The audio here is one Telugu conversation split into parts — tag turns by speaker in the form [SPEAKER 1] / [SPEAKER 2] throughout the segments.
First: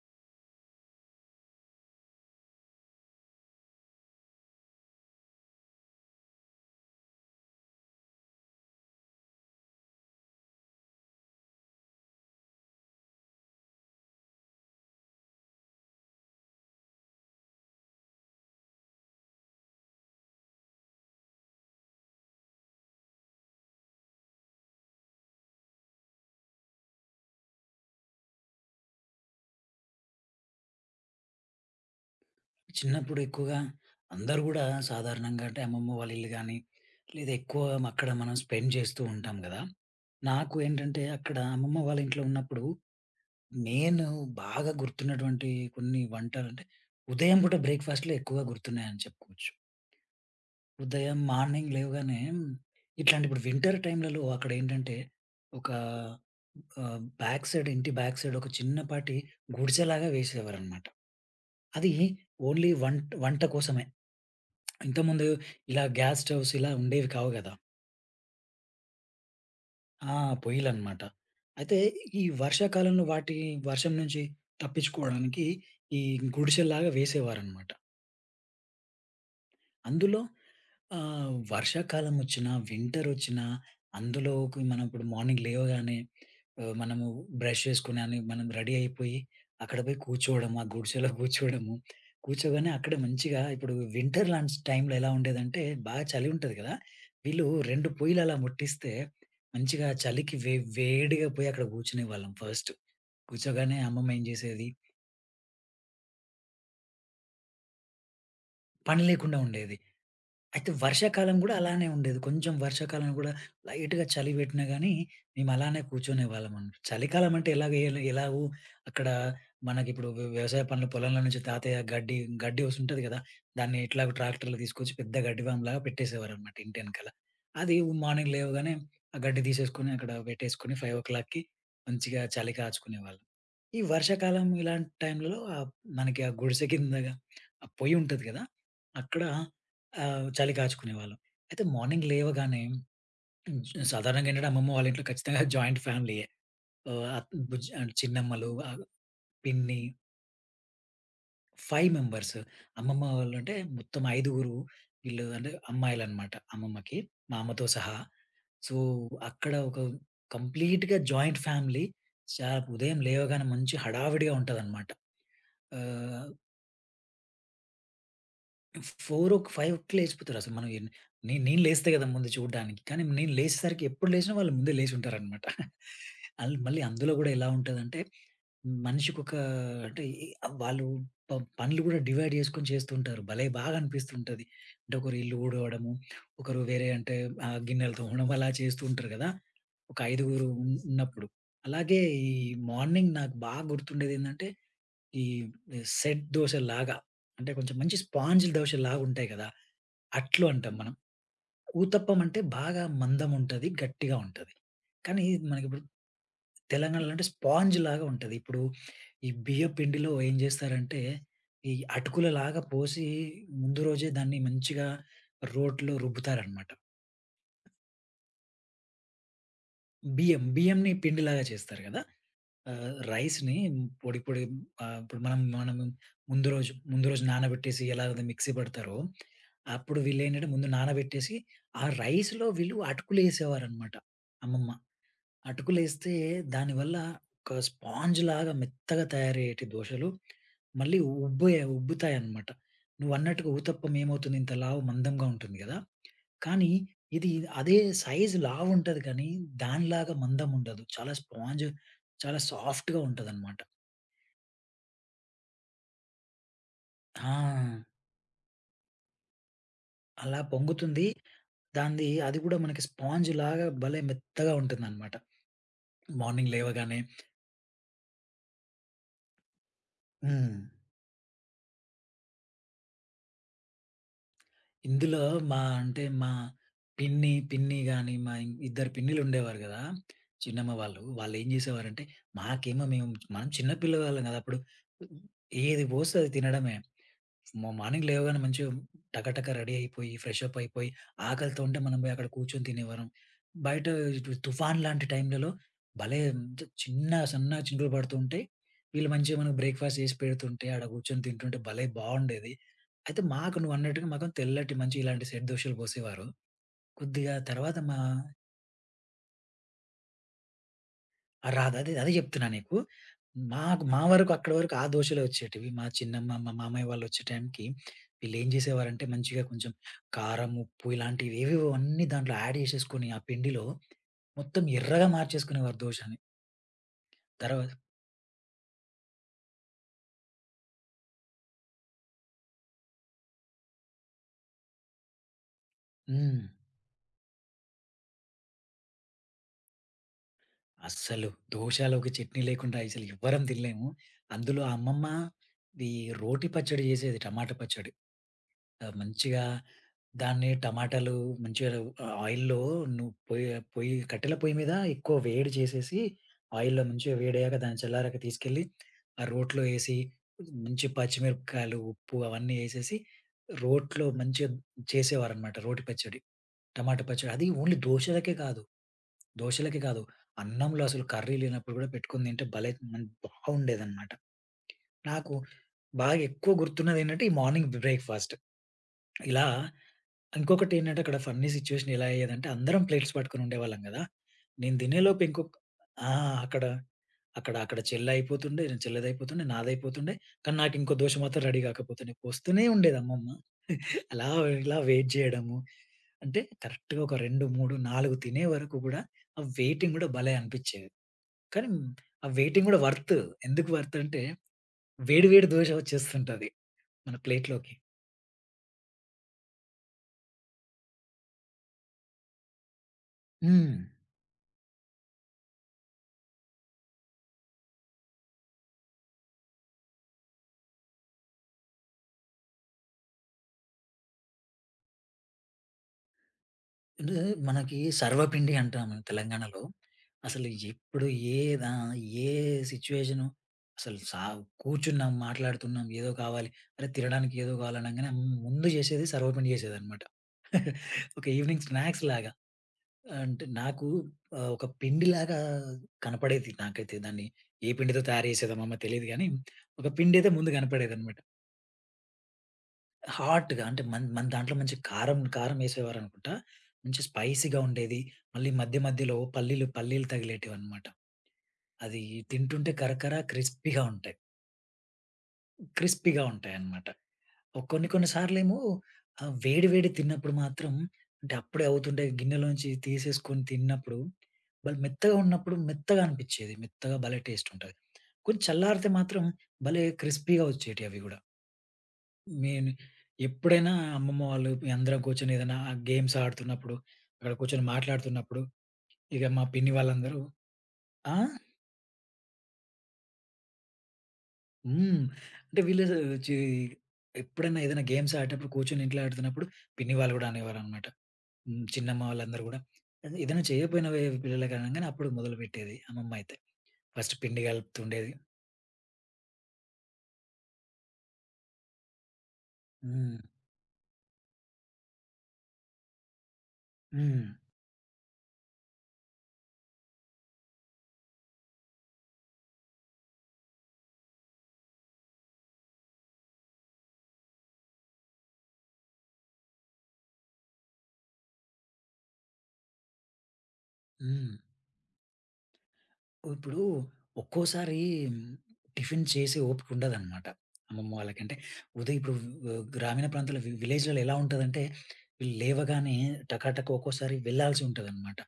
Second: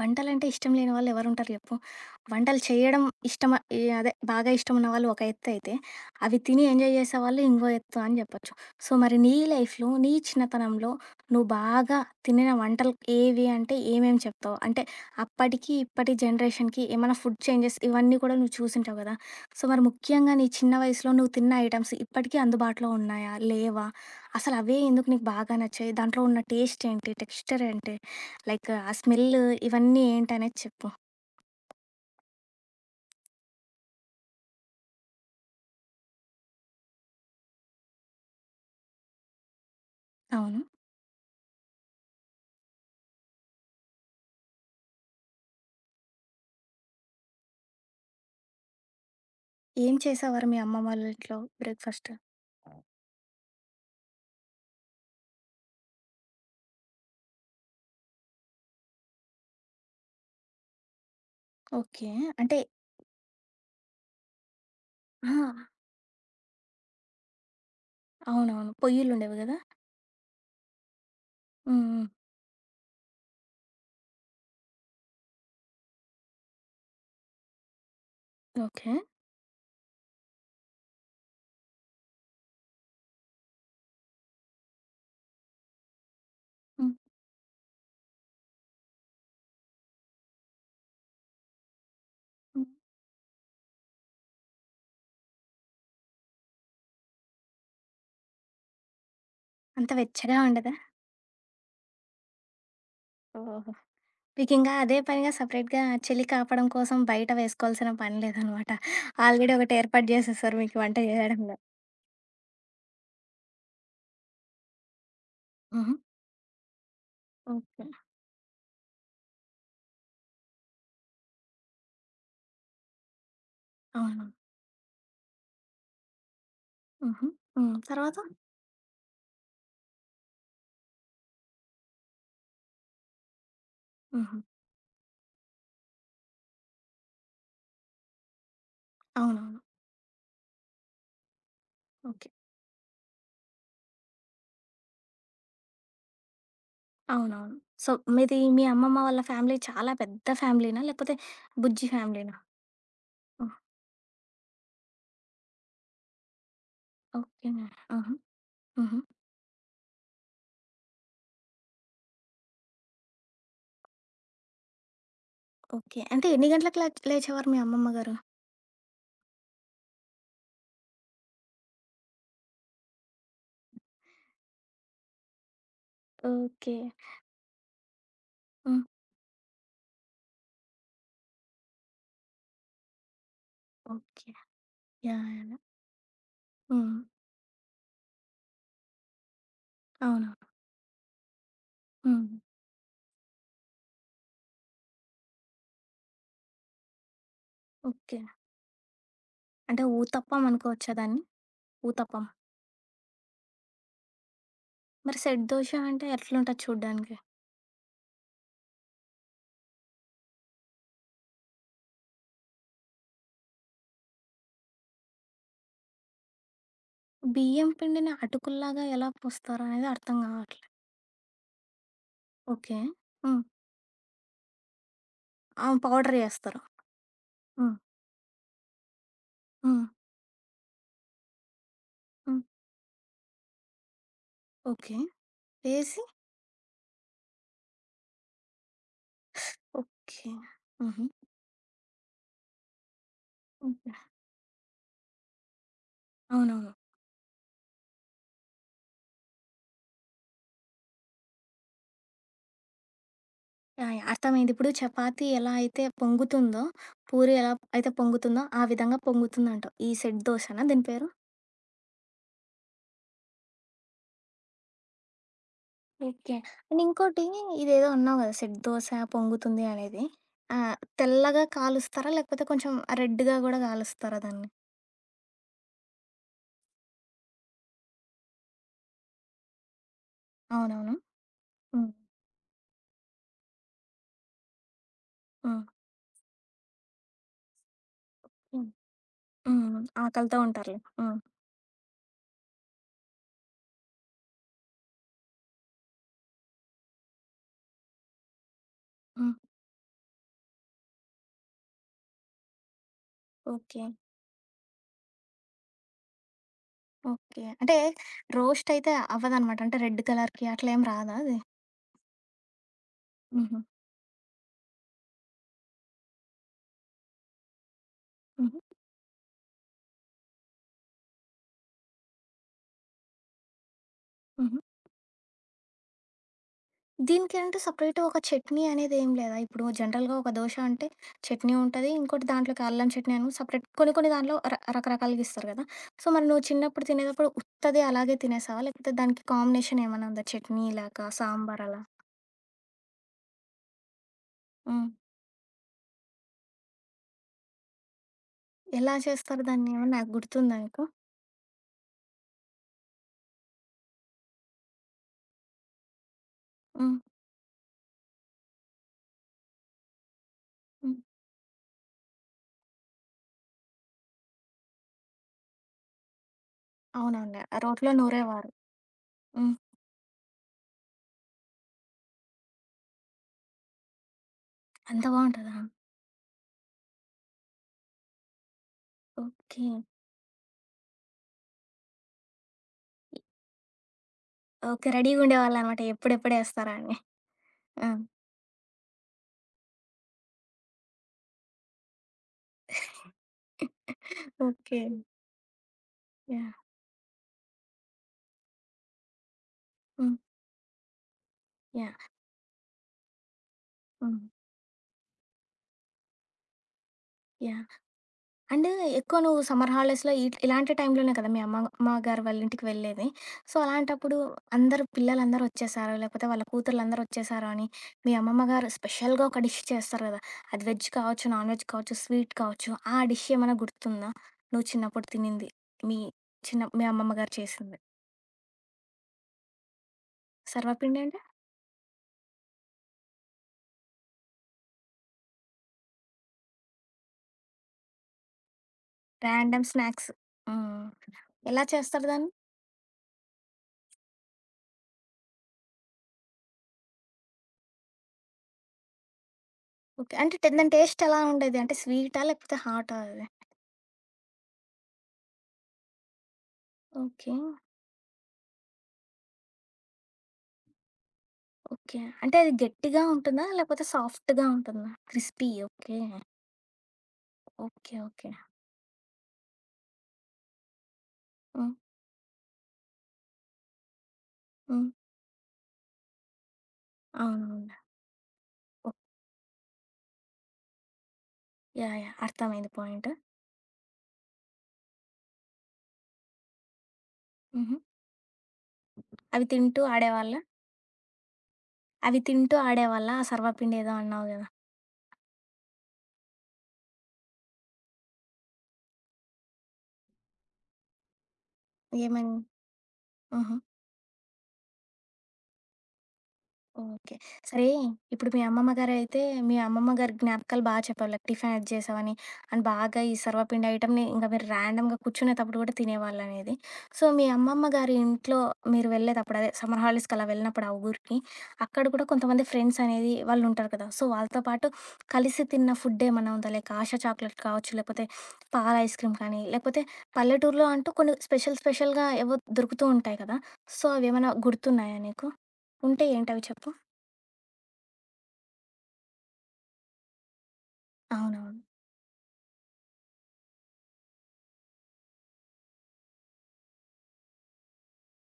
[SPEAKER 1] వంటలంటే ఇష్టం లేని వాళ్ళు ఎవరుంటారు చెప్పు? వంటలు చేయడం ఇష్టమ ఈ అదే బాగా ఇష్టమున్న వాళ్ళు ఒక ఎత్తు అయితే, అవి తిని ఎంజాయ్ చేసేవాళ్ళు ఇంకో ఎత్తు అని చెప్పొచ్చు. సో, మరి నీ లైఫ్‌లో, నీ చిన్నతనంలో నువ్వు బాగా తినిన వంటలు ఏవి? అంటే ఏమేమి చెప్తావు? అంటే అప్పటికి, ఇప్పటి జనరేషన్‌కి ఏమైనా ఫుడ్ చేంజెస్ ఇవన్నీ కూడా నువ్వు చూసుంటావు కదా! సో, మరి ముఖ్యంగా నీ చిన్న వయసులో నువ్వు తిన్న ఐటెమ్స్ ఇప్పటికీ అందుబాటులో ఉన్నాయా? లేవా? అసలు అవే ఎందుకు నీకు బాగా నచ్చాయి? దాంట్లో ఉన్న టేస్ట్ ఏంటి? టెక్స్చర్ ఏంటి? లైక్ ఆ స్మెల్ ఇవన్నీ ఏంటనేది చెప్పు.
[SPEAKER 2] చిన్నప్పుడు ఎక్కువగా అందరూ గూడా సాధారణంగా అంటే అమ్మమ్మ వాళ్ళ ఇల్లు గాని, లేదా ఎక్కువ అక్కడ మనం స్పెండ్ చేస్తూ ఉంటాం గదా! నాకు
[SPEAKER 1] అవును.
[SPEAKER 2] ఏంటంటే అక్కడ అమ్మమ్మ వాళ్ళ ఇంట్లో ఉన్నప్పుడు, నేను బాగా గుర్తున్నటువంటి కొన్ని వంటలంటే, ఉదయం పూట బ్రేక్‌ఫాస్ట్‌లో ఎక్కువగా గుర్తున్నాయని చెప్పుకోవచ్చు.
[SPEAKER 1] ఏం చేసేవారు మీ అమ్మమ్మ వాళ్ళ
[SPEAKER 2] ఉదయం
[SPEAKER 1] ఇంట్లో
[SPEAKER 2] మార్నింగ్
[SPEAKER 1] బ్రేక్‌ఫాస్ట్?
[SPEAKER 2] లేవగానే ఇట్లాంటి ఇప్పుడు వింటర్ టైమ్‌లలో అక్కడ ఏంటంటే, ఒక బ్యాక్ సైడ్ ఇంటి బ్యాక్ సైడ్ ఒక చిన్నపాటి గుడిసెలాగా వేసేవారనమాట. అది
[SPEAKER 1] ఓకే. అంటే
[SPEAKER 2] ఓన్లీ వంట కోసమే. ఇంతకుముందు
[SPEAKER 1] ఆ!
[SPEAKER 2] ఇలా గ్యాస్ స్టవ్స్ ఇలా ఉండేవి కావు గదా!
[SPEAKER 1] అవునవును. పొయ్యిలుండేవి గదా!
[SPEAKER 2] ఆ! పొయ్యిలనమాట.
[SPEAKER 1] హ్మ్.
[SPEAKER 2] అయితే
[SPEAKER 1] హ్మ్.
[SPEAKER 2] ఈ వర్షాకాలంలో వాటి వర్షం నుంచి తప్పించుకోవడానికి ఈ గుడిసెల్లాగా వేసేవారనమాట.
[SPEAKER 1] ఓకే.
[SPEAKER 2] అందులో ఆ! వర్షాకాలమొచ్చినా, వింటరొచ్చినా అందులోకి మనం ఇప్పుడు మార్నింగ్ లేవగానే
[SPEAKER 1] హ్మ్.
[SPEAKER 2] మనము బ్రష్ చేసుకొని అని మనం రెడీ అయిపోయి, అక్కడ పోయి కూర్చోవడం, ఆ గుడిసెలో కూర్చోవడము.
[SPEAKER 1] హ్మ్.
[SPEAKER 2] కూర్చోగానే అక్కడ మంచిగా ఇప్పుడు వింటర్ లాంటి టైంలో ఎలా ఉండేదంటే, బాగా చలి ఉంటది కదా! వీళ్ళు 2 పొయ్యిలలా ముట్టిస్తే, మంచిగా
[SPEAKER 1] అంత
[SPEAKER 2] చలికి
[SPEAKER 1] వెచ్చగా ఉండదా?
[SPEAKER 2] వేడిగా పోయి అక్కడ కూర్చునేవాళ్ళం ఫస్ట్.
[SPEAKER 1] ఓహో!
[SPEAKER 2] కూర్చోగానే అమ్మమ్మ ఏం చేసేది,
[SPEAKER 1] మీకింకా అదే పనిగా సెపరేట్‌గా చలి కాపడం కోసం బయట వేసుకోవాల్సిన పని లేదనమాట.
[SPEAKER 2] పని లేకుండా
[SPEAKER 1] ఆల్రెడీ ఒకటి
[SPEAKER 2] ఉండేది.
[SPEAKER 1] ఏర్పాటు జేసేసారు
[SPEAKER 2] అయితే
[SPEAKER 1] మీకు వంట
[SPEAKER 2] వర్షాకాలం గూడా
[SPEAKER 1] జేయడంలో.
[SPEAKER 2] అలానే ఉండేది. కొంచెం వర్షాకాలం గూడా లైట్‌గా చలి పెట్టినా గానీ, మేము అలానే
[SPEAKER 1] హుహు.
[SPEAKER 2] కూర్చునేవాళ్ళమండి. చలికాలం అంటే ఎలాగ
[SPEAKER 1] ఓకే.
[SPEAKER 2] ఎలాగో అక్కడ మనకిప్పుడు వ్యవసాయ పనులు పొలంలో నుంచి తాతయ్య గడ్డి, గడ్డి వస్తుంటది గదా! దాన్ని ఎట్లాగో
[SPEAKER 1] అవునవును.
[SPEAKER 2] ట్రాక్టర్‌లో తీసుకొచ్చి పెద్ద గడ్డివాములాగా పెట్టేసేవారనమాట ఇంటెనకాల.
[SPEAKER 1] హుహు. హ్మ్.
[SPEAKER 2] అది
[SPEAKER 1] తర్వాత?
[SPEAKER 2] మార్నింగ్ లేవగానే ఆ గడ్డి తీసేసుకొని అక్కడ పెట్టేసుకొని 5:00కి మంచిగా చలి కాచుకునేవాళ్ళం. ఈ
[SPEAKER 1] హుహు.
[SPEAKER 2] వర్షాకాలం ఇలాంటి టైంలలో మనకి ఆ గుడిసె కిందగా ఆ పొయ్యి ఉంటది కదా! అక్కడ
[SPEAKER 1] అవునవును.
[SPEAKER 2] చలి కాచుకునేవాళ్ళం. అయితే మార్నింగ్
[SPEAKER 1] ఓకే.
[SPEAKER 2] లేవగానే సాధారణంగా ఏంటంటే అమ్మమ్మ వాళ్ళ ఇంట్లో ఖచ్చితంగా జాయింట్ ఫ్యామిలీయే. ఆహ్,
[SPEAKER 1] అవునవును.
[SPEAKER 2] బుజ్జి
[SPEAKER 1] సో,
[SPEAKER 2] అంటే
[SPEAKER 1] మీది
[SPEAKER 2] చిన్నమ్మలు,
[SPEAKER 1] మీ అమ్మమ్మ వాళ్ళ ఫ్యామిలీ
[SPEAKER 2] పిన్ని
[SPEAKER 1] చాలా పెద్ద ఫ్యామిలీనా? లేకపోతే బుజ్జి
[SPEAKER 2] 5
[SPEAKER 1] ఫ్యామిలీనా?
[SPEAKER 2] మెంబర్స్. అమ్మమ్మ వాళ్ళు అంటే
[SPEAKER 1] ఓహ్!
[SPEAKER 2] మొత్తం ఐదుగురు వీళ్ళు అంటే అమ్మాయిలన్నమాట అమ్మమ్మకి, మా
[SPEAKER 1] ఓకే.
[SPEAKER 2] అమ్మతో సహా.
[SPEAKER 1] ఆహా!
[SPEAKER 2] సో,
[SPEAKER 1] హుహు.
[SPEAKER 2] అక్కడ ఒక కంప్లీట్‌గా జాయింట్ ఫ్యామిలీ. ఉదయం లేవగానే మంచి హడావిడిగా ఉంటదన్నమాట.
[SPEAKER 1] ఓకే. అంటే
[SPEAKER 2] ఆహ్
[SPEAKER 1] ఎన్ని గంటలకు లేచేవారు మీ అమ్మమ్మ గారు?
[SPEAKER 2] ఫోర్ ఒక 5కి లేచిపోతారసలు. మనం నేను లేస్తే కదా ముందు చూడ్డానికి. కానీ నేను లేచేసరికి ఎప్పుడు లేచినా వాళ్ళు ముందే లేచుంటారనమాట. ఆళ్ళు
[SPEAKER 1] ఓకే.
[SPEAKER 2] మళ్ళీ అందులో గూడా ఎలా ఉంటదంటే,
[SPEAKER 1] హ్మ్.
[SPEAKER 2] మనిషికొక అంటే వాళ్ళు ప పనులు గూడా డివైడ్ జేసుకొని చేస్తుంటారు. భలే బాగా
[SPEAKER 1] ఓకే.
[SPEAKER 2] అనిపిస్తుంటది. అంటే ఒకరు
[SPEAKER 1] యాహ్!
[SPEAKER 2] ఇల్లు
[SPEAKER 1] యాహ్!
[SPEAKER 2] ఊడవడము, ఒకరు వేరే
[SPEAKER 1] హ్మ్.
[SPEAKER 2] అంటే గిన్నెలు తోమడం అలా చేస్తూ ఉంటారు గదా! ఒక ఐదుగురు
[SPEAKER 1] అవునవును.
[SPEAKER 2] ఉన్నప్పుడు. అలాగే
[SPEAKER 1] హ్మ్.
[SPEAKER 2] ఈ మార్నింగ్ నాకు బాగా గుర్తుండేదేందంటే ఈ సెట్ దోసెలాగా అంటే కొంచెం మంచి
[SPEAKER 1] ఓకే.
[SPEAKER 2] స్పాంజిల దోసెలాగా ఉంటాయి కదా!
[SPEAKER 1] అంటే ఊతప్పం
[SPEAKER 2] అట్లు అంటాం మనం.
[SPEAKER 1] అనుకోవచ్చా దాన్ని?
[SPEAKER 2] ఊతప్పం
[SPEAKER 1] ఊతప్పం.
[SPEAKER 2] అంటే బాగా మందం ఉంటది. గట్టిగా ఉంటది.
[SPEAKER 1] మరి
[SPEAKER 2] కానీ
[SPEAKER 1] సెట్ దోశ
[SPEAKER 2] మనకిప్పుడు
[SPEAKER 1] అంటే ఎట్లుంటది
[SPEAKER 2] తెలంగాణలో
[SPEAKER 1] చూడ్డానికి?
[SPEAKER 2] అంటే స్పాంజ్‌లాగా ఉంటది. ఇప్పుడు ఈ బియ్యపు పిండిలో ఏం జేస్తారంటే ఈ అటుకులలాగా పోసి ముందు రోజే దాన్ని మంచిగా రోట్లో రుబ్బుతారనమాట.
[SPEAKER 1] బియ్యం పిండిని అటుకుల్లాగా ఎలా పోస్తారు అనేది అర్థం కావట్లే.
[SPEAKER 2] బియ్యంని పిండిలాగా చేస్తారు గదా!
[SPEAKER 1] ఓకే. హ్మ్.
[SPEAKER 2] రైస్‌ని పొడి పొడి ఇప్పుడు మనం
[SPEAKER 1] ఆ!
[SPEAKER 2] మనం
[SPEAKER 1] పౌడర్
[SPEAKER 2] ముందు
[SPEAKER 1] చేస్తారు.
[SPEAKER 2] రోజు ముందు రోజు
[SPEAKER 1] హ్మ్.
[SPEAKER 2] నానబెట్టేసి ఎలాగైతే మిక్సీ పడతారో,
[SPEAKER 1] హ్మ్.
[SPEAKER 2] అప్పుడు వీళ్ళేంటంటే ముందు నానబెట్టేసి, ఆ
[SPEAKER 1] హ్మ్.
[SPEAKER 2] రైస్‌లో వీళ్ళు అటుకులేసేవారనమాట అమ్మమ్మ.
[SPEAKER 1] ఓకే. వేసి
[SPEAKER 2] అటుకులేస్తే దానివల్ల ఒక స్పాంజ్‌లాగా మెత్తగా తయారయ్యేటి దోసలు
[SPEAKER 1] ఓకే.
[SPEAKER 2] మళ్ళీ
[SPEAKER 1] హుహు.
[SPEAKER 2] ఉబ్బుతాయనమాట. నువ్వన్నట్టుగా ఊతప్పం
[SPEAKER 1] ఓకే.
[SPEAKER 2] ఏమవుతుంది ఇంత లావు మందంగా ఉంటుంది గదా!
[SPEAKER 1] అవునవును.
[SPEAKER 2] కానీ ఇది అదే సైజ్ లావుంటది కానీ, దానిలాగా మందముండదు. చాలా చాలా సాఫ్ట్‌గా ఉంటదనమాట.
[SPEAKER 1] యాహ్! యాహ్! అర్థమైంది. ఇప్పుడు చపాతీ ఎలా అయితే పొంగుతుందో,
[SPEAKER 2] ఆ!
[SPEAKER 1] పూరి ఎలా అయితే పొంగుతుందో, ఆ విధంగా పొంగుతుందంటావు. ఈ సెట్
[SPEAKER 2] అలా
[SPEAKER 1] దోసనా దీని
[SPEAKER 2] పొంగుతుంది.
[SPEAKER 1] పేరు?
[SPEAKER 2] దానిది అది కూడా మనకి స్పాంజ్‌లాగా భలే మెత్తగా ఉంటుందనమాట.
[SPEAKER 1] ఓకే.
[SPEAKER 2] మార్నింగ్
[SPEAKER 1] అండ్
[SPEAKER 2] లేవగానే
[SPEAKER 1] ఇంకోటి ఇదేదో అన్నావు గదా! సెట్ దోస పొంగుతుంది అనేది.
[SPEAKER 2] హ్మ్.
[SPEAKER 1] తెల్లగా కాలుస్తారా? లేకపోతే కొంచెం రెడ్‌గా గూడా కాలుస్తారా దాన్ని?
[SPEAKER 2] ఇందులో మా అంటే మా పిన్ని గాని మా ఇద్దరు పిన్నిలుండేవారు గదా! చిన్నమ్మ
[SPEAKER 1] అవునవును.
[SPEAKER 2] వాళ్ళు. వాళ్ళేం
[SPEAKER 1] హ్మ్.
[SPEAKER 2] జేసేవారంటే, మాకేమో మేము మనం చిన్న పిల్లవాళ్ళం గదా! అప్పుడు
[SPEAKER 1] హ్మ్.
[SPEAKER 2] ఏది పోస్తే అది తినడమే. మా మార్నింగ్ లేవగానే
[SPEAKER 1] హ్మ్.
[SPEAKER 2] మంచిగా టకటక రెడీ
[SPEAKER 1] హ్మ్.
[SPEAKER 2] అయిపోయి,
[SPEAKER 1] ఆకలితో
[SPEAKER 2] ఫ్రెషప్
[SPEAKER 1] ఉంటారులే.
[SPEAKER 2] అయిపోయి,
[SPEAKER 1] హ్మ్.
[SPEAKER 2] ఆకలితో ఉంటే మనం పోయి అక్కడ కూర్చొని తినేవారం. బయట ఇటు తుఫాన్ లాంటి టైంలలో భలే చిన్న సన్న చినుకులు పడుతుంటాయి. వీళ్ళు
[SPEAKER 1] హ్మ్.
[SPEAKER 2] మంచిగా మనకు బ్రేక్‌ఫాస్ట్ చేసి పెడుతుంటే, ఆడ కూర్చొని తింటుంటే భలే బావుండేది. అయితే మాకు
[SPEAKER 1] ఓకే.
[SPEAKER 2] నువ్వన్నట్టుగా మాకు తెల్లటి మంచి ఇలాంటి సెట్ దోశలు పోసేవారు. కొద్దిగా
[SPEAKER 1] ఓకే. అంటే
[SPEAKER 2] తర్వాత మా
[SPEAKER 1] రోస్ట్ అయితే అవ్వదనమాట. అంటే రెడ్ కలర్‌కి అట్లా ఏం రాదా అది?
[SPEAKER 2] ఆ రాదు. అదే చెప్తున్నా నీకు.
[SPEAKER 1] హుహు.
[SPEAKER 2] మాకు మా వరకు అక్కడి వరకు ఆ దోశలే వచ్చేటివి. మా చిన్నమ్మ, మా మామయ్య వాళ్ళొచ్చే టైంకి వీళ్ళేం
[SPEAKER 1] హ్మ్.
[SPEAKER 2] చేసేవారంటే మంచిగా కొంచెం కారం, ఉప్పు ఇలాంటివి ఏవేవో అన్నీ దాంట్లో యాడ్ చేసేసుకొని ఆ పిండిలో
[SPEAKER 1] హుహు.
[SPEAKER 2] మొత్తం ఎర్రగా మార్చేసుకునేవారు దోసని.
[SPEAKER 1] దీనికి అంటే
[SPEAKER 2] తర్వా
[SPEAKER 1] సెపరేట్‌గా ఒక చట్నీ అనేది ఏం లేదా? ఇప్పుడు జనరల్‌గా ఒక దోస అంటే చట్నీ ఉంటది. ఇంకోటి దాంట్లోకి అల్లం చట్నీ అని సెపరేట్ కొన్ని కొన్ని దాంట్లో రకరకాలుగా ఇస్తారు కదా! సో, మరి
[SPEAKER 2] హ్మ్.
[SPEAKER 1] నువ్వు చిన్నప్పుడు తినేటప్పుడు ఉత్తది అలాగే తినేసావా? లేకపోతే దానికి కాంబినేషన్ ఏమన్నా ఉందా? చట్నీ లాగా,
[SPEAKER 2] అస్సలు
[SPEAKER 1] సాంబార్ అలా?
[SPEAKER 2] దోసలోకి చట్నీ లేకుండా అసలు ఎవ్వరం తినలేము. అందులో ఆ
[SPEAKER 1] హ్మ్.
[SPEAKER 2] అమ్మమ్మ ఈ రోటి పచ్చడి చేసేది టమాటా పచ్చడి.
[SPEAKER 1] ఎలా చేస్తారు
[SPEAKER 2] మంచిగా
[SPEAKER 1] దాన్ని? ఏమన్నా నాకు
[SPEAKER 2] దాన్ని
[SPEAKER 1] గుర్తుందా నీకు?
[SPEAKER 2] టమాటాలు మంచిగా ఆయిల్‌లో నువ్వు పొయ్యి పొయ్యి కట్టెల పొయ్యి మీద ఎక్కువ వేడి చేసేసి, ఆయిల్‌లో
[SPEAKER 1] హ్మ్.
[SPEAKER 2] మంచిగా వేడయ్యాక దాన్ని చల్లారాక తీసుకెళ్ళి, ఆ రోట్లో ఏసి, మంచి
[SPEAKER 1] హ్మ్.
[SPEAKER 2] పచ్చిమిరపకాయలు, ఉప్పు అవన్నీ ఏసేసి, రోట్లో మంచిగా చేసేవారనమాట. రోటి పచ్చడి. టమాటా పచ్చడి.
[SPEAKER 1] అవునవునులే.
[SPEAKER 2] అది ఓన్లీ
[SPEAKER 1] రోట్లో నూరేవారు. హ్మ్.
[SPEAKER 2] దోసలకే కాదు, అన్నంలో అసలు కర్రీ లేనప్పుడు గూడా పెట్టుకొని తింటే భలే! మన్ బావుండేదనమాట.
[SPEAKER 1] అంత
[SPEAKER 2] నాకు
[SPEAKER 1] బావుంటదా?
[SPEAKER 2] బాగా ఎక్కువ గుర్తున్నదేంటంటే, ఈ మార్నింగ్ బ్రేక్‌ఫాస్ట్. ఇలా
[SPEAKER 1] ఓకే.
[SPEAKER 2] ఇంకొకటేంటంటే, అక్కడ ఫన్నీ సిట్యుయేషన్ ఎలా అయ్యేదంటే, అందరం ప్లేట్స్ పట్టుకొని ఉండేవాళ్ళం గదా! నేను
[SPEAKER 1] ఓకే. రెడీగా
[SPEAKER 2] తినేలోపు ఇంకొక
[SPEAKER 1] ఉండేవాళ్ళనమాట
[SPEAKER 2] ఆ!
[SPEAKER 1] ఎప్పుడెప్పుడు
[SPEAKER 2] అక్కడ,
[SPEAKER 1] ఏస్తారా అని.
[SPEAKER 2] అక్కడ
[SPEAKER 1] ఆ!
[SPEAKER 2] చెల్లయిపోతుండే, చెల్లెదయిపోతుండే, నాదయిపోతుండే. కానీ నాకు ఇంకో దోశ మాత్రం రెడీ కాకపోతుండే. పోస్తూనే ఉండేది అమ్మమ్మ. అలా, ఇలా
[SPEAKER 1] ఓకే.
[SPEAKER 2] వెయిట్ జేయడము. అంటే
[SPEAKER 1] యాహ్!
[SPEAKER 2] కరెక్ట్‌గా ఒక 2, 3, 4 తినే వరకు గూడా, ఆ వెయిటింగ్ గూడా
[SPEAKER 1] హ్మ్.
[SPEAKER 2] భలే అనిపిచ్చేది. కానీ
[SPEAKER 1] యాహ్!
[SPEAKER 2] ఆ వెయిటింగ్ గూడా వర్త్. ఎందుకు వర్త్
[SPEAKER 1] హ్మ్.
[SPEAKER 2] అంటే వేడి వేడి దోస వచ్చేస్తుంటది మన
[SPEAKER 1] యాహ్!
[SPEAKER 2] ప్లేట్‌లోకి.
[SPEAKER 1] అండ్ ఎక్కువ నువ్వు సమ్మర్ హాలిడేస్‌లో ఇలాంటి టైంలోనే కదా! మీ అమ్మగారు వాళ్ళ ఇంటికి వెళ్ళేది. సో,
[SPEAKER 2] హ్మ్.
[SPEAKER 1] అలాంటప్పుడు పిల్లలందరూ వచ్చేసారు, లేకపోతే వాళ్ళ కూతుర్లందరూ వచ్చేసారు అని మీ అమ్మమ్మ గారు స్పెషల్‌గా ఒక డిష్ చేస్తారు కదా! అది వెజ్ కావచ్చు, నాన్ వెజ్ కావచ్చు, స్వీట్ కావచ్చు. ఆ డిష్ ఏమైనా గుర్తుందా? నువ్వు చిన్నప్పుడు తినింది. మీ మీ అమ్మమ్మ
[SPEAKER 2] అంటే
[SPEAKER 1] గారు చేసింది.
[SPEAKER 2] మనకి సర్వపిండి అంటాం మనం తెలంగాణలో. అసలు
[SPEAKER 1] సర్వపిండి
[SPEAKER 2] ఎప్పుడు
[SPEAKER 1] అంటే
[SPEAKER 2] ఏదా ఏ సిట్యుయేషను అసలు సా కూర్చున్నాం, మాట్లాడుతున్నాం, ఏదో కావాలి. అరే! తినడానికి ఏదో కావాలనంగానే ముందు చేసేది సర్వపిండి
[SPEAKER 1] ర్యాండమ్
[SPEAKER 2] చేసేదనమాట.
[SPEAKER 1] స్నాక్స్. హ్మ్.
[SPEAKER 2] ఒక ఈవినింగ్
[SPEAKER 1] ఎలా
[SPEAKER 2] స్నాక్స్
[SPEAKER 1] చేస్తారు దాన్ని?
[SPEAKER 2] లాగా. అంటే నాకు ఒక పిండిలాగా కనపడేది నాకైతే దాన్ని ఏ పిండితో తయారు చేసేదో మా అమ్మ తెలీదు గానీ, ఒక
[SPEAKER 1] ఓకే.
[SPEAKER 2] పిండి అయితే
[SPEAKER 1] అంటే
[SPEAKER 2] ముందు
[SPEAKER 1] దాని టేస్ట్
[SPEAKER 2] కనపడేదనమాట.
[SPEAKER 1] ఎలా ఉండేది? అంటే స్వీటా? లేకపోతే హాటా అది?
[SPEAKER 2] హాట్‌గా అంటే మన మన దాంట్లో మంచి కారం కారం ఏసేవారనుకుంటా. మంచి
[SPEAKER 1] ఓకే.
[SPEAKER 2] స్పైసీగా ఉండేది. మళ్ళీ మధ్య మధ్యలో పల్లీలు పల్లీలు తగిలేటివన్నమాట.
[SPEAKER 1] ఓకే.
[SPEAKER 2] అది
[SPEAKER 1] అంటే అది
[SPEAKER 2] తింటుంటే
[SPEAKER 1] గట్టిగా
[SPEAKER 2] కరకర
[SPEAKER 1] ఉంటుందా?
[SPEAKER 2] క్రిస్పీగా
[SPEAKER 1] లేకపోతే
[SPEAKER 2] ఉంటాయి.
[SPEAKER 1] సాఫ్ట్‌గా ఉంటుందా? Crispy okay.
[SPEAKER 2] క్రిస్పీగా ఉంటాయన్నమాట. కొన్ని
[SPEAKER 1] ఓకే.
[SPEAKER 2] కొన్ని
[SPEAKER 1] ఓకే.
[SPEAKER 2] సార్లేమో వేడి వేడి తిన్నప్పుడు మాత్రం అంటే అప్పుడే
[SPEAKER 1] హ్మ్.
[SPEAKER 2] అవుతుంటే గిన్నెలోంచి తీసేసుకొని తిన్నప్పుడు భలే
[SPEAKER 1] హ్మ్.
[SPEAKER 2] మెత్తగా ఉన్నప్పుడు మెత్తగా అనిపిచ్చేది. మెత్తగా భలే టేస్ట్ ఉంటది.
[SPEAKER 1] అవునవునులే.
[SPEAKER 2] కొంచెం చల్లారితే
[SPEAKER 1] ఓహ్!
[SPEAKER 2] మాత్రం భలే క్రిస్పీగా వచ్చేటివి అవి గూడా.
[SPEAKER 1] యాహ్! యాహ్!
[SPEAKER 2] నేను
[SPEAKER 1] అర్థమైంది పాయింట్.
[SPEAKER 2] ఎప్పుడైనా అమ్మమ్మ వాళ్ళు అందరం కూర్చొని ఏదైనా గేమ్స్ ఆడుతున్నప్పుడు, అక్కడ కూర్చొని
[SPEAKER 1] హుహు.
[SPEAKER 2] మాట్లాడుతున్నప్పుడు, ఇక మా
[SPEAKER 1] అవి
[SPEAKER 2] పిన్ని
[SPEAKER 1] తింటూ
[SPEAKER 2] వాళ్ళందరూ
[SPEAKER 1] ఆడేవాళ్ళా?
[SPEAKER 2] ఆ!
[SPEAKER 1] అవి తింటూ ఆడేవాళ్ళా ఆ సర్వపిండి ఏదో అన్నావు గదా!
[SPEAKER 2] హ్మ్. అంటే వీళ్ళు చి ఎప్పుడైనా ఏదైనా గేమ్స్ ఆడేటప్పుడు కూర్చొని ఇంట్లో ఆడుతున్నప్పుడు పిన్ని వాళ్ళు కూడా అనేవారనమాట. హ్మ్. చిన్నమ్మ
[SPEAKER 1] ఏమని?
[SPEAKER 2] వాళ్ళందరూ కూడా అది ఏదైనా
[SPEAKER 1] ఆహా!
[SPEAKER 2] చేయకపోయినవే పిల్లలకి అనంగానే అప్పుడు మొదలుపెట్టేది అమ్మమ్మ అయితే.
[SPEAKER 1] ఓకే.
[SPEAKER 2] ఫస్ట్ పిండి
[SPEAKER 1] సరే
[SPEAKER 2] కలుపుతుండేది.
[SPEAKER 1] ఇప్పుడు మీ అమ్మమ్మ గారైతే, మీ అమ్మమ్మ గారి జ్ఞాపకాలు చెప్పారు. లైక్ టిఫిన్ అది చేసావని, అండ్ బాగా ఈ
[SPEAKER 2] హ్మ్.
[SPEAKER 1] సర్వపిండి ఐటెమ్‌ని ఇంక మీరు ర్యాండమ్‌గా కూర్చునేతప్పుడు కూడా తినేవాళ్ళనేది. సో, మీ
[SPEAKER 2] హ్మ్.
[SPEAKER 1] అమ్మమ్మ గారి ఇంట్లో మీరు వెళ్ళేతప్పుడు, అదే సమ్మర్ హాలిడేస్‌కి అలా వెళ్ళినప్పుడు ఆ ఊరికి, అక్కడ కూడా కొంతమంది ఫ్రెండ్స్ అనేది వాళ్ళుంటారు కదా! సో, వాళ్ళతో పాటు కలిసి తిన్న ఫుడ్డేమన్నా ఉందా? లైక్ చాక్లెట్ కావచ్చు, లేకపోతే పాల ఐస్ క్రీమ్ కానీ, లేకపోతే పల్లెటూరులో అంటూ కొన్ని స్పెషల్‌గా ఏవో దొరుకుతూ ఉంటాయి కదా! సో, అవేమన్నా
[SPEAKER 2] హ్మ్.
[SPEAKER 1] గుర్తున్నాయా నీకు? ఉంటే ఏంటవి
[SPEAKER 2] ఇప్పుడు
[SPEAKER 1] చెప్పు?
[SPEAKER 2] ఒక్కోసారి టిఫిన్ చేసే ఓపిక ఉండదనమాట. అమ్మమ్మ వాళ్ళకంటే,
[SPEAKER 1] అవునవును.
[SPEAKER 2] ఉదయం ఇప్పుడు గ్రామీణ ప్రాంతాల్లో విలేజ్‌లలో ఎలా ఉంటదంటే, వీళ్ళు లేవగానే టకాటక ఒక్కోసారి వెళ్ళాల్సి ఉంటదనమాట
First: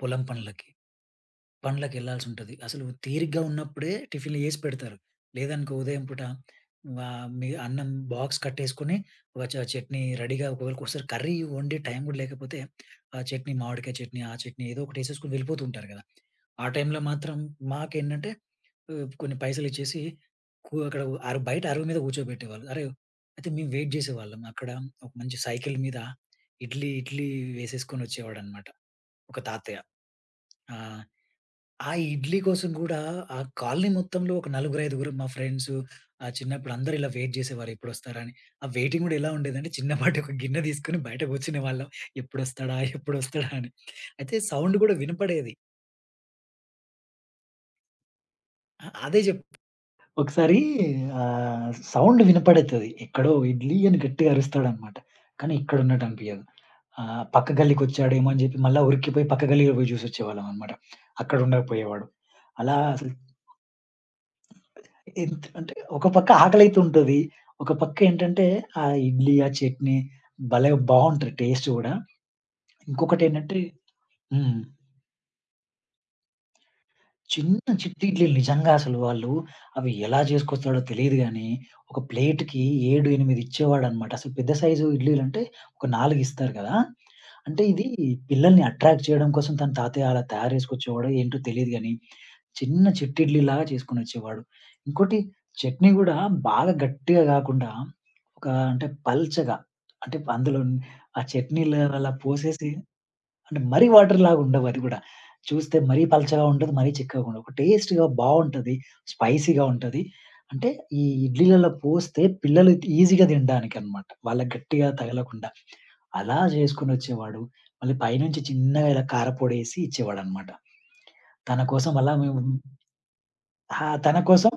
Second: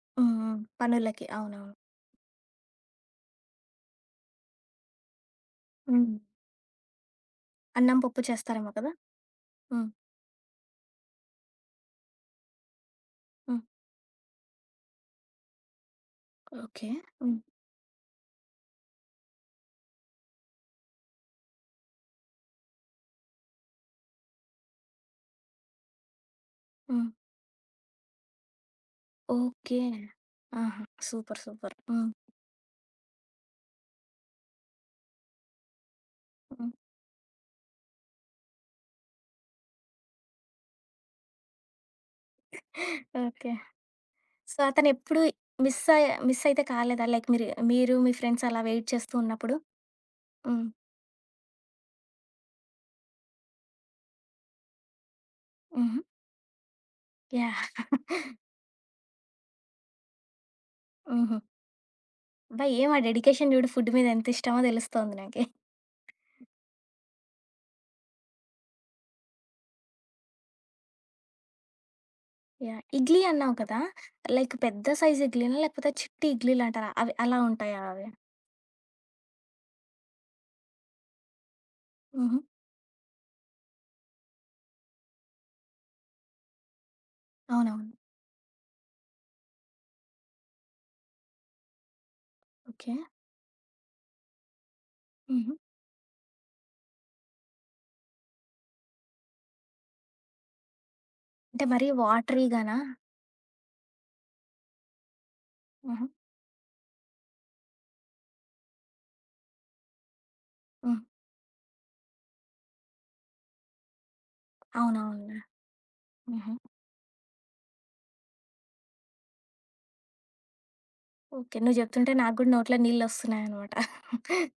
[SPEAKER 2] పొలం
[SPEAKER 1] హ్మ్. హ్మ్.
[SPEAKER 2] పనులకి.
[SPEAKER 1] పనులకి. అవునవును.
[SPEAKER 2] పనులకెళ్ళాల్సుంటది. అసలు తీరిగ్గా ఉన్నప్పుడే టిఫిన్‌లు చేసి పెడతారు. లేదనుకో ఉదయం
[SPEAKER 1] హ్మ్.
[SPEAKER 2] పూట వా మీ అన్నం
[SPEAKER 1] అన్నం, పప్పు
[SPEAKER 2] బాక్స్
[SPEAKER 1] చేస్తారేమో కదా!
[SPEAKER 2] కట్టేసుకొని ఒక
[SPEAKER 1] హ్మ్.
[SPEAKER 2] చట్నీ రెడీగా ఒకవేళ ఒకసారి కర్రీ వండే టైం కూడా లేకపోతే ఆ చట్నీ,
[SPEAKER 1] హ్మ్.
[SPEAKER 2] మామిడికాయ చట్నీ, ఆ చట్నీ ఏదో ఒకటి ఏసేసుకొని వెళ్ళిపోతూ ఉంటారు కదా! ఆ
[SPEAKER 1] ఓకే.
[SPEAKER 2] టైంలో మాత్రం
[SPEAKER 1] హ్మ్.
[SPEAKER 2] మాకేంటంటే కొన్ని పైసలిచ్చేసి అక్కడ బయట అరువు మీద కూర్చోబెట్టేవాళ్ళు. అరే! అయితే మేము వెయిట్ చేసేవాళ్ళం. అక్కడ ఒక మంచి సైకిల్ మీద
[SPEAKER 1] హ్మ్.
[SPEAKER 2] ఇడ్లీ వేసేసుకొనొచ్చేవాడన్నమాట ఒక
[SPEAKER 1] ఓకే.
[SPEAKER 2] తాతయ్య. ఆ!
[SPEAKER 1] ఆహా! సూపర్. సూపర్.
[SPEAKER 2] ఆ
[SPEAKER 1] హ్మ్.
[SPEAKER 2] ఇడ్లీ కోసం గూడా ఆ కాలనీ మొత్తంలో ఒక నలుగురైదుగురు మా ఫ్రెండ్సు
[SPEAKER 1] హ్మ్.
[SPEAKER 2] చిన్నప్పుడు అందరూ ఇలా వెయిట్ జేసేవారు ఎప్పుడొస్తారని. ఆ వెయిటింగ్ గూడా ఎలా ఉండేదంటే చిన్నపాటి ఒక గిన్నె తీసుకొని బయట కూర్చునేవాళ్ళం. ఎప్పుడొస్తాడా?
[SPEAKER 1] ఓకే.
[SPEAKER 2] అని. అయితే
[SPEAKER 1] సో,
[SPEAKER 2] సౌండ్ గూడా
[SPEAKER 1] అతనెప్పుడు
[SPEAKER 2] వినపడేది.
[SPEAKER 1] మిస్ అయితే కాలేదా? లైక్ మీరు మీరు మీ ఫ్రెండ్స్ అలా
[SPEAKER 2] అ
[SPEAKER 1] వెయిట్ చేస్తూ
[SPEAKER 2] అదే జెప్
[SPEAKER 1] ఉన్నప్పుడు?
[SPEAKER 2] ఒకసారి
[SPEAKER 1] హ్మ్.
[SPEAKER 2] సౌండ్ వినపడతది. ఎక్కడో ఇడ్లీ అని గట్టిగా అరుస్తాడనమాట. కానీ
[SPEAKER 1] హుహు.
[SPEAKER 2] ఇక్కడున్నట్టు అనిపియదు. పక్క
[SPEAKER 1] యాహ్!
[SPEAKER 2] గల్లీకొచ్చాడేమో అని జెప్పి మళ్ళా ఉరికిపోయి పక్క గల్లీలో పోయి జూసొచ్చేవాళ్ళమనమాట. అక్కడ
[SPEAKER 1] హుహు.
[SPEAKER 2] ఉండకపోయేవాడు.
[SPEAKER 1] అబ్బా!
[SPEAKER 2] అలా
[SPEAKER 1] ఏం ఆ
[SPEAKER 2] అసలు
[SPEAKER 1] డెడికేషన్ చూడు ఫుడ్ మీద ఎంత ఇష్టమో తెలుస్తోంది
[SPEAKER 2] ఎంత
[SPEAKER 1] నాకి.
[SPEAKER 2] అంటే ఒక పక్క ఆకలైతుంటది. ఒక పక్క ఏంటంటే, ఆ ఇడ్లీ, ఆ చట్నీ భలే బావుంటది టేస్ట్ గూడా.
[SPEAKER 1] యాహ్! ఇడ్లీ అన్నావు
[SPEAKER 2] ఇంకొకటేంటంటే
[SPEAKER 1] కదా! లైక్
[SPEAKER 2] హ్మ్.
[SPEAKER 1] పెద్ద సైజ్ ఇడ్లీనా? లేకపోతే చిట్టి ఇడ్లీలంటారా? అవి అలా
[SPEAKER 2] చిన్న
[SPEAKER 1] ఉంటాయా
[SPEAKER 2] చిట్టి
[SPEAKER 1] అవి?
[SPEAKER 2] ఇడ్లీలు నిజంగా అసలు వాళ్ళు అవి ఎలా జేసుకొస్తాడో తెలీదు గానీ, ఒక
[SPEAKER 1] హుహు.
[SPEAKER 2] ప్లేట్‌కి 7, 8 ఇచ్చేవాడనమాట. అసలు పెద్ద సైజు ఇడ్లీలంటే ఒక 4 ఇస్తారు గదా! అంటే ఇది
[SPEAKER 1] అవునవును.
[SPEAKER 2] పిల్లల్ని అట్రాక్ట్ చేయడం కోసం తన తాతయ్య అలా తయారు జేసుకొచ్చేవాడో ఏంటో తెలీదు గానీ చిన్న
[SPEAKER 1] ఓకే.
[SPEAKER 2] చిట్టిడ్లీలాగా చేసుకొనొచ్చేవాడు. ఇంకోటి
[SPEAKER 1] హుహు.
[SPEAKER 2] చట్నీ గూడా బాగా గట్టిగా గాకుండా, ఒక అంటే పల్చగా అంటే అందులో ఆ
[SPEAKER 1] అంటే
[SPEAKER 2] చట్నీలో
[SPEAKER 1] మరీ
[SPEAKER 2] అలా పోసేసి
[SPEAKER 1] వాటరీగానా?
[SPEAKER 2] అంటే మరీ వాటర్‌లాగా ఉండవవి గూడా. చూస్తే మరీ
[SPEAKER 1] హుహు.
[SPEAKER 2] పల్చగా ఉండదు, మరీ చిక్కగా ఉండదు. ఒక టేస్ట్‌గా బావుంటది. స్పైసీగా ఉంటది. అంటే
[SPEAKER 1] హ్మ్.
[SPEAKER 2] ఈ ఇడ్లీలలో పోస్తే పిల్లలు ఈజీగా తినడానికనమాట. వాళ్ళకి గట్టిగా
[SPEAKER 1] అవునవునులే.
[SPEAKER 2] తగలకుండా. అలా
[SPEAKER 1] హుహు.
[SPEAKER 2] చేసుకొనొచ్చేవాడు. మళ్ళీ పైనుంచి చిన్నగా ఇలా కారపొడేసి ఇచ్చేవాడనమాట.
[SPEAKER 1] ఓకే.
[SPEAKER 2] తన
[SPEAKER 1] నువ్వు
[SPEAKER 2] కోసం అలా
[SPEAKER 1] చెప్తుంటే నాకు
[SPEAKER 2] మేము
[SPEAKER 1] గూడా నోట్లో నీళ్ళొస్తున్నాయనమాట.
[SPEAKER 2] ఆ! తన కోసం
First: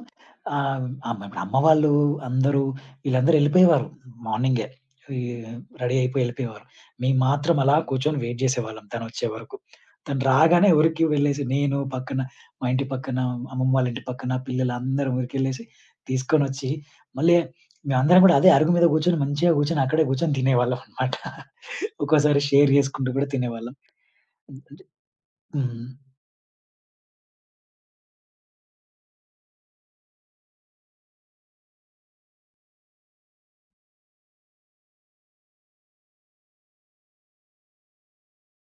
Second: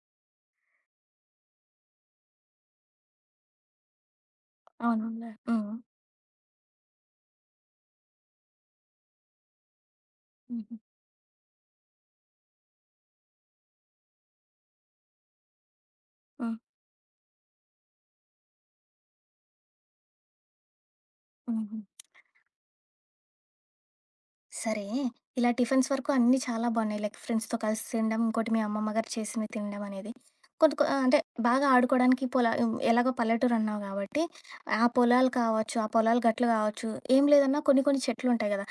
[SPEAKER 2] అమ్మ వాళ్ళు అందరూ వీళ్ళందరూ ఎళ్ళిపోయేవారు మార్నింగే. ఈ
[SPEAKER 1] అవునవునులే. హ్మ్.
[SPEAKER 2] రెడీ అయిపోయి ఎళ్ళిపోయేవారు. మేము మాత్రం అలా కూర్చొని వెయిట్ జేసేవాళ్ళం తనొచ్చే వరకు. తను రాగానే
[SPEAKER 1] హుహు.
[SPEAKER 2] ఉరికి వెళ్ళేసి నేను పక్కన మా ఇంటి పక్కన, అమ్మమ్మ వాళ్ళ ఇంటి పక్కన పిల్లలందరం ఉరికెళ్ళేసి
[SPEAKER 1] హ్మ్.
[SPEAKER 2] తీసుకొనొచ్చి మళ్ళీ మేమందరం గూడా అదే అరుగు మీద గూర్చొని మంచిగా గూర్చొని అక్కడే గూర్చొని తినేవాళ్ళం అన్నమాట.
[SPEAKER 1] హుహు.
[SPEAKER 2] ఒక్కోసారి షేర్ జేసుకుంటూ గూడా తినేవాళ్ళం.
[SPEAKER 1] సరే, ఇలా
[SPEAKER 2] హ్మ్.
[SPEAKER 1] టిఫిన్స్ వరకు అన్నీ చాలా బాగున్నాయి. లైక్ ఫ్రెండ్స్‌తో కలిసి తినడం, ఇంకోటి మీ అమ్మమ్మ గారు చేసినవి తినడం అనేది. కొంత కొ అంటే బాగా ఆడుకోవడానికి ఎలాగో పల్లెటూరు అన్నావు కాబట్టి, ఆ పొలాలు కావచ్చు, ఆ పొలాలు గట్లు కావచ్చు, ఏం లేదన్నా కొన్ని కొన్ని చెట్లుంటాయి కదా!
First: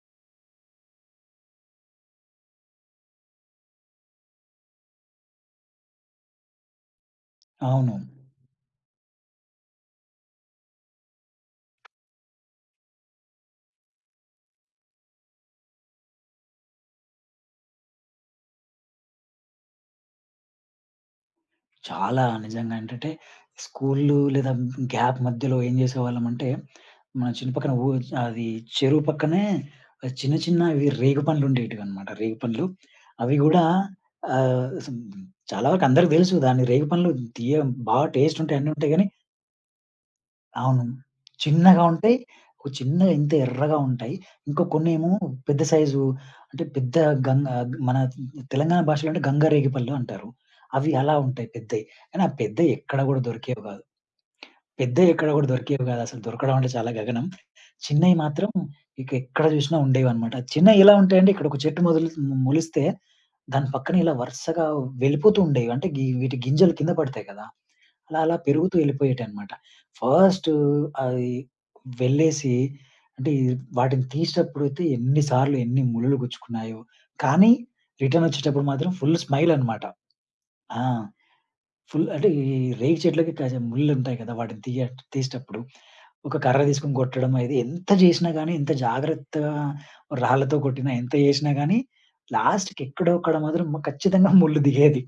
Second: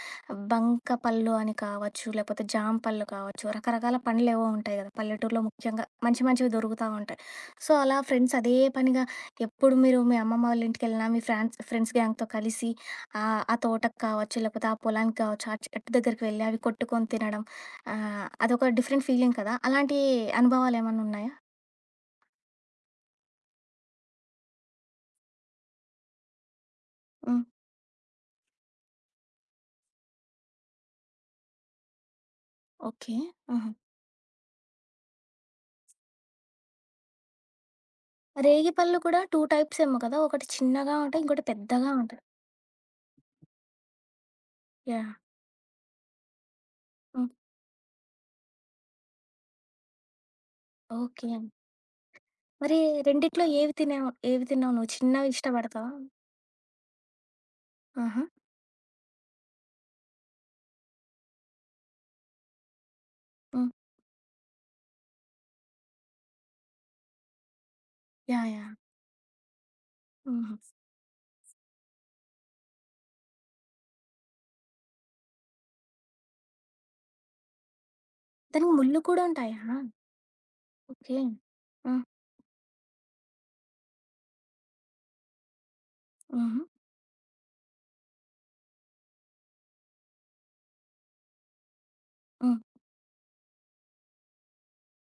[SPEAKER 1] బంక పళ్ళు అని కావచ్చు, లేకపోతే జామ పళ్ళు కావచ్చు, రకరకాల పండ్లేవో ఉంటాయి కదా! పల్లెటూరులో ముఖ్యంగా మంచి మంచివి దొరుకుతా ఉంటాయి. సో,
[SPEAKER 2] అవును.
[SPEAKER 1] అలా ఫ్రెండ్స్ అదే పనిగా ఎప్పుడు మీరు మీ అమ్మమ్మ వాళ్ళ ఇంటికెళ్ళినా, మీ ఫ్రెండ్స్ గ్యాంగ్‌తో కలిసి ఆ! ఆ తోటకి కావచ్చు, లేకపోతే ఆ పొలానికి కావచ్చు, ఆ చెట్టు దగ్గరికి వెళ్ళి అవి కొట్టుకొని తినడం. అదొక డిఫరెంట్ ఫీలింగ్ కదా! అలాంటి అనుభవాలేమన్నా ఉన్నాయా?
[SPEAKER 2] చాలా నిజంగా ఏంటంటే, స్కూలు లేదా గ్యాప్ మధ్యలో ఏం చేసేవాళ్ళమంటే, మన
[SPEAKER 1] హ్మ్.
[SPEAKER 2] చిన్న పక్కన అది చెరువు పక్కనే చిన్న చిన్నవి రేగు పండ్లుండేటివన్నమాట. రేగు పండ్లు.
[SPEAKER 1] ఓకే.
[SPEAKER 2] అవి గూడా
[SPEAKER 1] ఆహా!
[SPEAKER 2] ఆహ్, సం చాలా వరకు అందరికి తెలుసు. దాని రేగు పండ్లు తీయ బా టేస్ట్ ఉంటాయి. అన్నీ ఉంటాయి
[SPEAKER 1] రేగిపళ్ళు
[SPEAKER 2] గానీ,
[SPEAKER 1] కూడా 2 టైప్స్ ఏమో కదా! ఒకటి
[SPEAKER 2] అవును.
[SPEAKER 1] చిన్నగా ఉంటాయి. ఇంకోటి
[SPEAKER 2] చిన్నగా
[SPEAKER 1] పెద్దగా
[SPEAKER 2] ఉంటాయి.
[SPEAKER 1] ఉంటాయి.
[SPEAKER 2] ఒక చిన్నగా ఇంత ఎర్రగా ఉంటాయి. ఇంకా కొన్నేమో
[SPEAKER 1] యాహ్!
[SPEAKER 2] పెద్ద సైజు అంటే పెద్ద
[SPEAKER 1] హ్మ్.
[SPEAKER 2] గంగ మన తెలంగాణ భాషలో అంటే గంగరేగిపళ్ళు అంటారు. అవి అలా
[SPEAKER 1] ఓకే.
[SPEAKER 2] ఉంటాయి పెద్దయి. కానీ ఆ పెద్దయి
[SPEAKER 1] మరి
[SPEAKER 2] ఎక్కడ గూడా
[SPEAKER 1] రెండిట్లో
[SPEAKER 2] దొరికేవి గాదు.
[SPEAKER 1] ఏవి తిన్నావు నువ్వు?
[SPEAKER 2] పెద్దయి ఎక్కడ
[SPEAKER 1] చిన్నవి
[SPEAKER 2] గూడా దొరికేవి
[SPEAKER 1] ఇష్టపడతావా?
[SPEAKER 2] గాదు. అసలు దొరకడం అంటే చాలా గగనం. చిన్నయి
[SPEAKER 1] ఆహా!
[SPEAKER 2] మాత్రం ఇక ఎక్కడ చూసినా ఉండేవన్నమాట. చిన్నయి ఎలా ఉంటాయంటే ఇక్కడొక చెట్టు మొదలు మొలిస్తే దాని
[SPEAKER 1] హ్మ్.
[SPEAKER 2] పక్కన ఇలా వరుసగా వెళ్ళిపోతూ ఉండేవి. అంటే వీటి గింజలు కింద పడతాయి కదా! అలా అలా
[SPEAKER 1] యాహ్! యాహ్!
[SPEAKER 2] పెరుగుతూ వెళ్ళిపోయేటన్నమాట. ఫస్ట్
[SPEAKER 1] హుహు.
[SPEAKER 2] అది వెళ్ళేసి అంటే ఈ వాటిని తీసేటప్పుడైతే ఎన్ని సార్లు ఎన్ని ముల్లులు గుచ్చుకున్నాయో. కానీ రిటర్న్ వచ్చేటప్పుడు
[SPEAKER 1] దానికి
[SPEAKER 2] మాత్రం
[SPEAKER 1] ముళ్ళు
[SPEAKER 2] ఫుల్
[SPEAKER 1] కూడా
[SPEAKER 2] స్మైల్
[SPEAKER 1] ఉంటాయా?
[SPEAKER 2] అన్నమాట. ఆ!
[SPEAKER 1] ఓకే. హ్మ్.
[SPEAKER 2] ఫుల్ అంటే ఈ రేగి చెట్లకి కాసే ముళ్ళుంటాయి కదా! వాటిని తీసేటప్పుడు ఒక కర్ర
[SPEAKER 1] హుహు.
[SPEAKER 2] తీసుకొని కొట్టడం అది ఎంత జేసినా గానీ, ఎంత జాగ్రత్తగా రాళ్ళతో కొట్టినా, ఎంత జేసినా గానీ,
[SPEAKER 1] హ్మ్.
[SPEAKER 2] లాస్ట్‌కి ఎక్కడో అక్కడ మాత్రం ఖచ్చితంగా ముళ్ళు దిగేది.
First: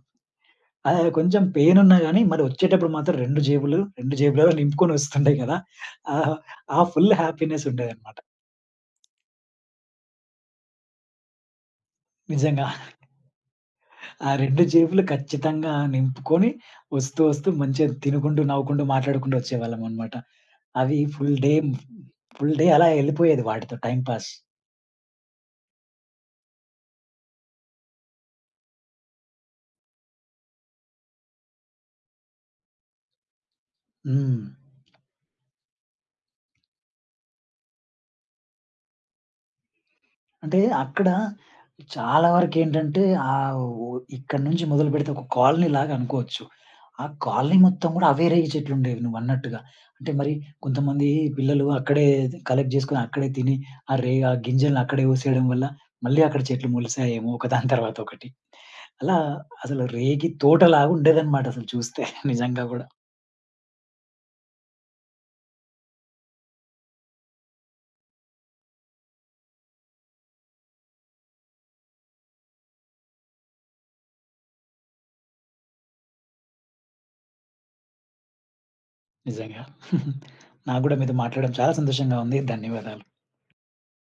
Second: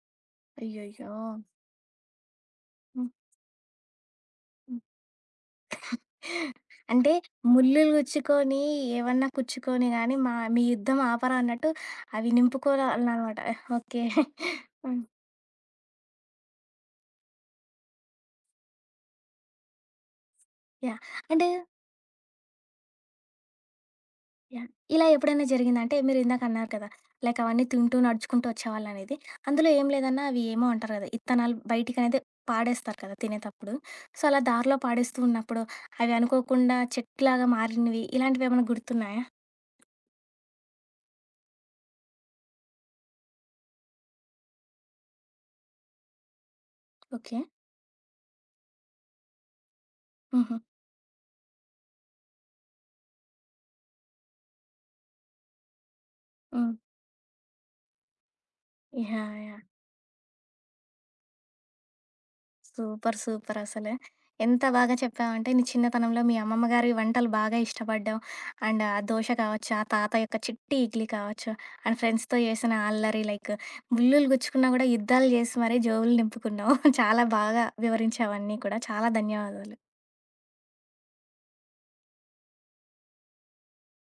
[SPEAKER 1] అయ్యయ్యో!
[SPEAKER 2] కొంచెం పెయిన్ ఉన్నా గానీ, మరి వచ్చేటప్పుడు
[SPEAKER 1] హ్మ్.
[SPEAKER 2] మాత్రం 2 జేబులలో నింపుకొని వస్తుండే కదా! ఆహ్, ఆ
[SPEAKER 1] అంటే
[SPEAKER 2] ఫుల్ హ్యాపీనెస్
[SPEAKER 1] ముల్లులు
[SPEAKER 2] ఉండేదన్నమాట.
[SPEAKER 1] గుచ్చుకొని, ఏవన్నా కుచ్చుకొని గానీ, మా మీ యుద్ధం ఆపరా అన్నట్టు అవి
[SPEAKER 2] నిజంగా.
[SPEAKER 1] నింపుకోవాలనమాట. ఓకే.
[SPEAKER 2] ఆ 2 జేబులు
[SPEAKER 1] హ్మ్.
[SPEAKER 2] ఖచ్చితంగా నింపుకొని వస్తూ, వస్తూ మంచిగా తినుకుంటూ, నవ్వుకుంటూ, మాట్లాడుకుంటూ వచ్చేవాళ్ళమనమాట. అవి
[SPEAKER 1] యాహ్! అంటే
[SPEAKER 2] ఫుల్ డే అలా ఎళ్ళిపోయేది వాటితో టైమ్ పాస్.
[SPEAKER 1] యాహ్! ఇలా ఎప్పుడైనా జరిగిందా? అంటే మీరు ఇందాకన్నారు కదా! లైక్ అవన్నీ తింటూ, నడుచుకుంటూ వచ్చేవాళ్ళనేది. అందులో ఏం లేదన్నా అవి ఏమో అంటారు కదా! ఇత్తనాలు బయటికనేది పాడేస్తారు కదా! తినేతప్పుడు. సో,
[SPEAKER 2] హ్మ్.
[SPEAKER 1] అలా దారిలో పాడేస్తూ ఉన్నప్పుడు, అవి అనుకోకుండా చెట్టులాగా మారినవి, ఇలాంటివేమన్నా గుర్తున్నాయా?
[SPEAKER 2] అంటే అక్కడ చాలా వరకేంటంటే ఆహ్, ఓ ఇక్కడి నుంచి మొదలుపెడితే ఒక కాలనీలాగా అనుకోవచ్చు. ఆ
[SPEAKER 1] ఓకే.
[SPEAKER 2] కాలనీ మొత్తం గూడా అవే రేగి చెట్లుండేవి నువ్వన్నట్టుగా. అంటే మరి
[SPEAKER 1] హుహు.
[SPEAKER 2] కొంతమంది పిల్లలు అక్కడే కలెక్ట్ చేసుకొని అక్కడే తిని ఆ గింజలను అక్కడే ఊసేయడం వల్ల మళ్ళీ అక్కడ చెట్లు
[SPEAKER 1] హ్మ్.
[SPEAKER 2] మొలిసాయేమో ఒకదాని తర్వాత ఒకటి. అలా
[SPEAKER 1] యాహ్! యాహ్!
[SPEAKER 2] అసలు రేగి తోటలాగా ఉండేదన్నమాట అసలు చూస్తే నిజంగా గూడా.
[SPEAKER 1] సూపర్! సూపర్! అసలు. ఎంత బాగా చెప్పావంటే నీ చిన్నతనంలో మీ అమ్మమ్మ గారి వంటలు బాగా ఇష్టపడ్డావు. అండ్ ఆ దోస కావచ్చు, ఆ తాత యొక్క చిట్టి ఇడ్లీ కావచ్చు, అండ్ ఫ్రెండ్స్‌తో చేసిన అల్లరి లైక్ ముల్లులు గుచ్చుకున్నా కూడా యుద్ధాలు చేసి మరీ జేబులు నింపుకున్నావు. చాలా బాగా వివరించావు అన్నీ కూడా. చాలా
[SPEAKER 2] నిజంగా.
[SPEAKER 1] ధన్యవాదాలు.
[SPEAKER 2] నాకు గూడా మీతో మాట్లాడడం చాలా సంతోషంగా ఉంది. ధన్యవాదాలు.